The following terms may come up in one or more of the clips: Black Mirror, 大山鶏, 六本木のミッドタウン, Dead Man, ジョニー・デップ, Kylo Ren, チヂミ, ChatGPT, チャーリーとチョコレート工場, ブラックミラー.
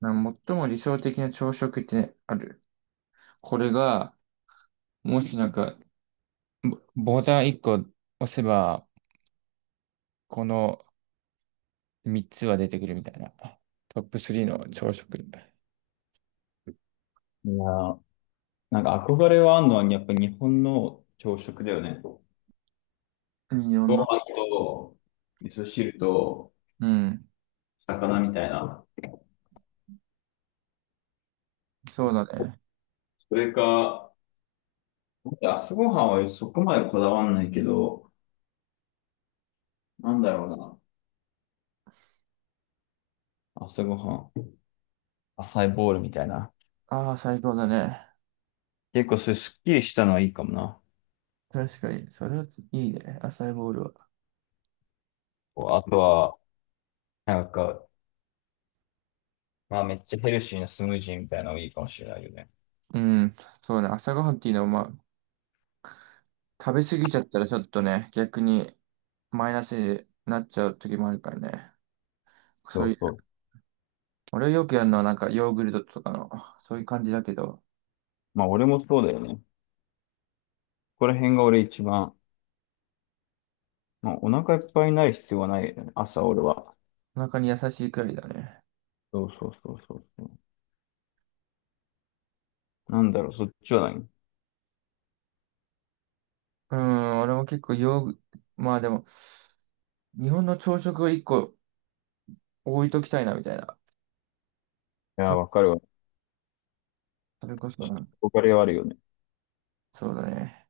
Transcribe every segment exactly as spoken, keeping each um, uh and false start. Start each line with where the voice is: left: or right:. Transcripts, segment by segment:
right: な最も理想的な朝食ってある？これが、もしなんか、ボボタンいっこ押せば、このみっつは出てくるみたいな。トップスリーの朝食。い
left: いやー、なんか憧れはあるのは、やっぱ日本の朝食だよね。ご
right: いよ
left: 飯
right: な。
left: と、味噌汁と、
right: うん、
left: 魚みたいな。
right: そうだね。
left: それか、朝ごはんはそこまでこだわんないけど、なんだろうな。朝ごはん、浅いボールみたいな。
right: ああ、最高だね。
left: 結構それすっきりしたのはいいかもな。
right: 確かに、それはいいね、朝ボールは。
left: こうあとは、なんか、まあめっちゃヘルシーなスムージーみたいなのもいいかもしれないよね。
right: うん、そうね、朝ごはんっていうのは、まあ、食べ過ぎちゃったらちょっとね、逆にマイナスになっちゃう時もあるからね。
left: そ
right: そうい
left: うそ
right: う
left: う。
right: 俺はよくやるのはなんかヨーグルトとかの、そういう感じだけど、
left: まあ俺もそうだよね。ここら辺が俺一番、まあ、お腹いっぱいになる必要はないよね。朝俺は。
right: お腹に優しいくらいだね。
left: そうそうそうそうそう。なんだろう、そっちは何。い
right: うん、俺も結構ヨーグ、まあでも、日本の朝食を一個置いときたいなみたいな。
left: やー、
right: そ、
left: わかるわ。
right: それこそな、
left: 憧れはあるよね。
right: そうだね。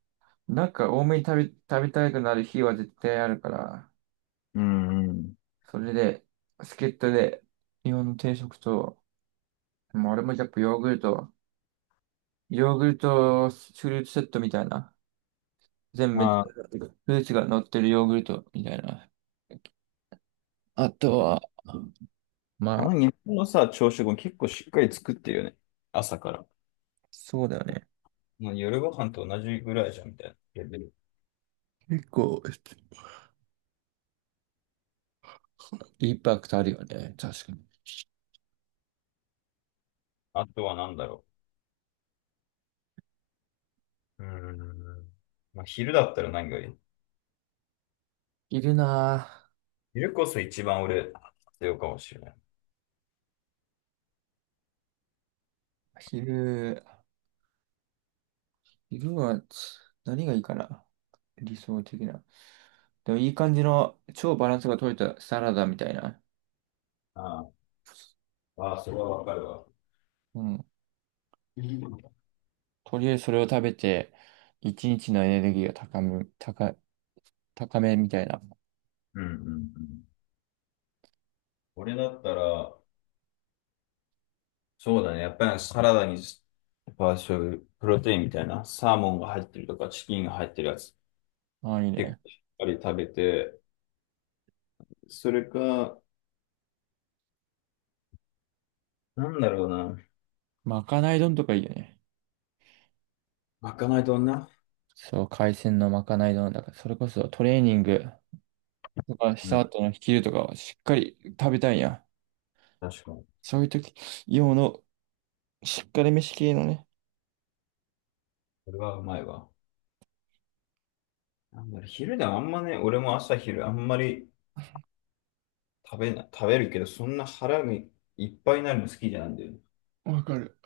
right: なんか多めに食べ、食べたくなる日は絶対あるから、
left: うんうん。
right: それで、助っ人で日本の定食と、もう俺もやっぱヨーグルト、ヨーグルトフルーツセットみたいな、全部めフ
left: あー、
right: ルーツが乗ってるヨーグルトみたいな。あとは、ま
left: あの
right: あ、
left: 日本のさ、朝食も結構しっかり作ってるよね。朝から。
right: そうだよね。
left: まあ夜ご飯と同じぐらいじゃん、みたいな。レベル、
right: 結構、インパクトあるよね。確かに。
left: あとは何だろう。うーん。まあ、昼だったら何がいい？
right: 昼な
left: 昼こそ一番俺、必要かもしれない。
right: ぁ、昼、昼はつ何がいいかな。理想的な。でもいい感じの超バランスが取れたサラダみたいな。
left: ああ、ああそれはわかるわ。
right: うん。
left: うん
right: とりあえずそれを食べて、一日のエネルギーが高め、高、高めみたいな。
left: うんうん。俺だったら、そうだね。やっぱりサラダに、パーショル、プロテインみたいな、サーモンが入ってるとか、チキンが入ってるやつ、
right: ああ、いい
left: 結
right: ね。
left: 構しっかり食べて、それか、なんだろうな。
right: まかない丼とかいいよね。
left: まかない丼な。
right: そう、海鮮のまかない丼だから、それこそトレーニング。だからし
left: う
right: た
left: ん、
right: 後の昼とかはしっかり食べたいんや。
left: 確かに。
right: そういう時用のしっかり飯系のね、
left: それはうまいわ。なんだろう、昼でもあんまね、俺も朝昼あんまり食べな、食べるけど、そんな腹がいっぱいになるの好きじゃないんだよね。
right: わかる。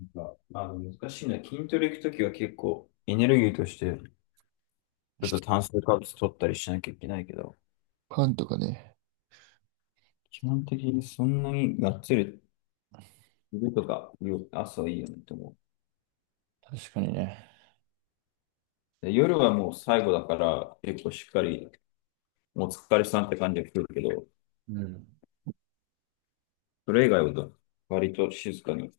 left: なんか、まあ、難しいな。筋トレ行くときは結構、エネルギーとして、ちょっと炭水化物取ったりしなきゃいけないけど、
right: パンとかね。
left: 基本的にそんなにがっつり昼とか夜朝いいよねと思う。
right: 確かにね。
left: で夜はもう最後だから結構しっかりお疲れさんって感じが来るけど、
right: うん。
left: それ以外は割と静かに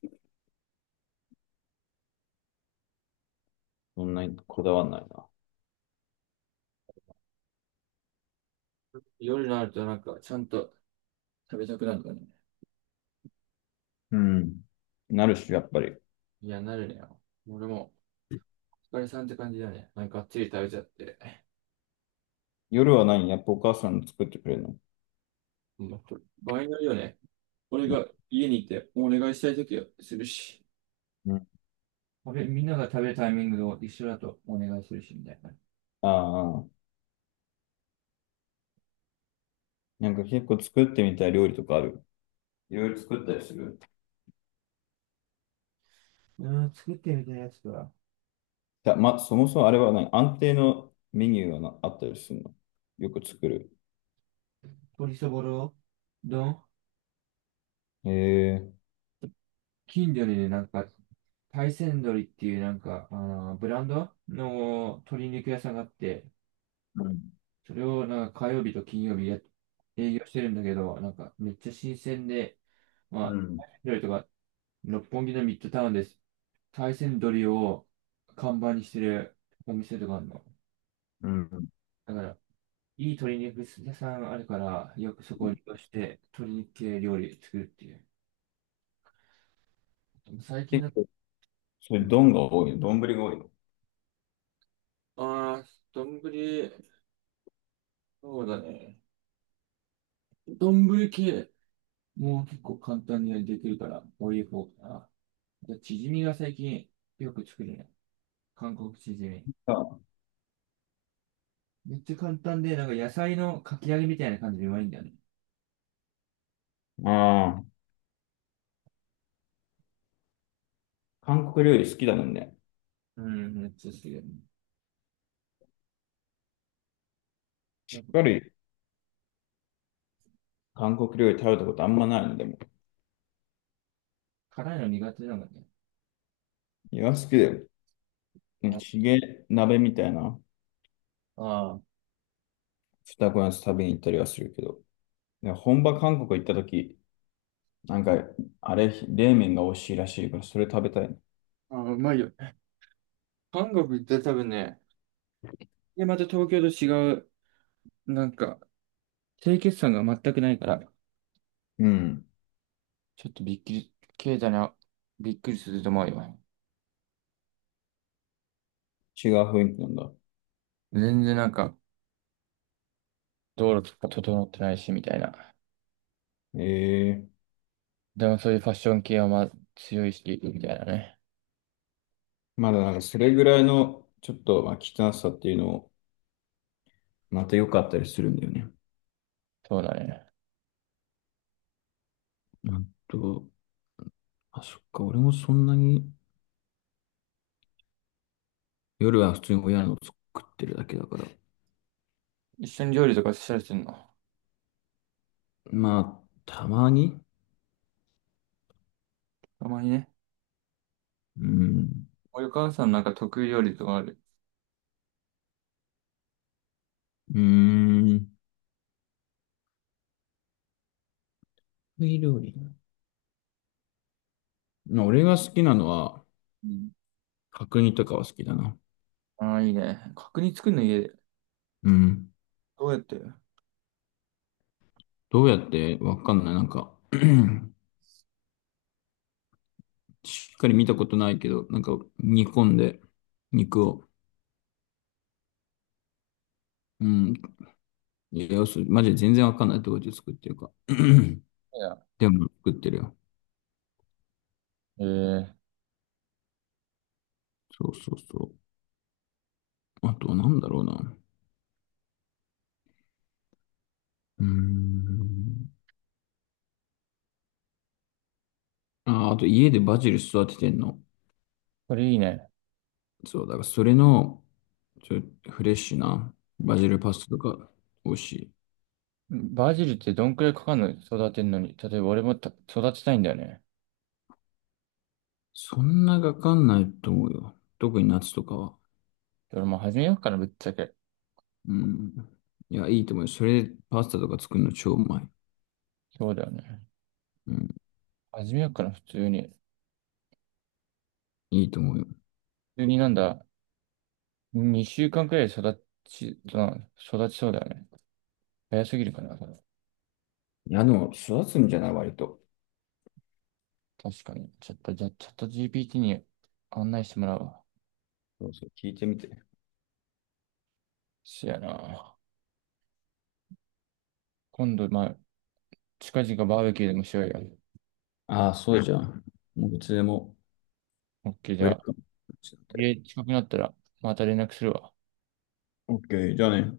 left: そんなにこだわんないな。
right: 夜になるとなんかちゃんと食べたくなるのね。
left: うん。なるし、やっぱり。
right: いや、なるねよ。俺も、お疲れさんって感じだね。なんかがっつり食べちゃって。
left: 夜は何やっぱお母さん作ってくれるの？
right: うん。場合によるよね。俺が家にいてお願いしたい時はするし。
left: うん。
right: 俺、みんなが食べるタイミングを一緒だとお願いするし、みたいな。
left: ああ、なんか結構作ってみたい料理とかある？いろいろ作ったりする？
right: うん、作ってみたいやつとか、
left: じゃあ、ま、そもそもあれは何、安定のメニューはなあったりするの？よく作る。
right: 鶏そぼろ丼。
left: へえ。
right: 近所にね、なんか、大山鶏っていうなんか、あのブランドの鶏肉屋さんがあって、それをなんか火曜日と金曜日や営業してるんだけど、なんかめっちゃ新鮮で、
left: う
right: ま
left: ん。
right: あ、料理とか、六本木のミッドタウンです。大山鶏を看板にしてるお店とかあるの。
left: うん。
right: だから、いい鶏肉屋さんあるから、よくそこを利用して鶏肉系料理作るっていう。最近
left: 結
right: の、
left: 構、そういう丼が多いの？丼が多いの？
right: ああ、丼、そうだね。丼系、もう結構簡単にできるから、こういう方かな。じゃあ、チヂミが最近よく作るね。韓国チヂミ。めっちゃ簡単で、なんか野菜のかき揚げみたいな感じでうまいんだよね。
left: ああー、韓国料理好きだもんね。
right: うん、めっちゃ好きだよね。な
left: し
right: ん
left: っ
right: か
left: かり韓国料理食べたことあんまないのでも。
right: 辛いの苦手なんだね。
left: いや、好きだよ。ね
right: あ
left: チゲ鍋みたいな
right: あー。
left: 二子のやつ食べに行ったりはするけど。いや本場韓国行った時、なんか、あれ、冷麺が美味しいらしいから、それ食べたい。
right: あー、うまいよ。韓国行ったら多分ね、で、また東京と違う、なんか、清潔感が全くないから、
left: うん。
right: ちょっとびっくり、経済な、びっくりすると思うよ。
left: 違う雰囲気なんだ。
right: 全然なんか、道路とか整ってないし、みたいな。
left: ええ、
right: でもそういうファッション系はまあ強い意識みたいなね。
left: まだなんかそれぐららいの、ちょっと、まあ、汚さっていうのを、また良かったりするんだよね。
right: そうだね。
left: あと、あ、そっか、俺もそんなに、夜は普通に親の作ってるだけだから。
right: 一緒に料理とかしたりするの？
left: まあ、たまに。
right: たまにね。
left: うん。
right: おお母さんなんか得意料理とかある？
left: うーん。得意料理。まあ、俺が好きなのは、
right: うん。
left: 角煮とかは好きだな。
right: ああ、いいね。角煮作るの家で？
left: うん。
right: どうやって。い
left: どうやってわかんない。なんか しっかり見たことないけど、なんか煮込んで、肉を。うん。いや、そうマジで全然わかんないところで作ってるか。
right: や。
left: でも作ってるよ。
right: ええ。
left: そうそうそう。あと、なんだろうな。うーん。あー、あと家でバジル育ててんの。
right: これいいね。
left: そう、だからそれの、ちょ、フレッシュなバジルパスタとか美味しい。
right: バジルってどんくらいかかるの育てんのに？例えば俺もた育てたいんだよね。
left: そんなかかんないと思うよ。特に夏とかは。
right: 俺も始めようかな、ぶっちゃけ。
left: うん。いや、いいと思うよ。それでパスタとか作るの超うまい。
right: そうだよね。
left: うん。
right: 始めようかな、普通に。
left: いいと思うよ。
right: 普通になんだ、にしゅうかんくらいで育ち、な育ちそうだよね。早すぎるかな、それ？
left: いや、でも育つんじゃない割と。
right: 確かに。ちょっと、じゃあ、チャット ジーピーティー に案内してもらうわ。
left: そうそう、聞いてみて。
right: そやな。今度、まあ、近々バーベキューでもしようよ。
left: ああ、そうじゃん。もういつでも
right: オッケー、じ
left: ウェ
right: ゃ
left: ル
right: あ、
left: カム。
right: 家近くなったら、また連絡するわ。
left: オッケー、じゃあね。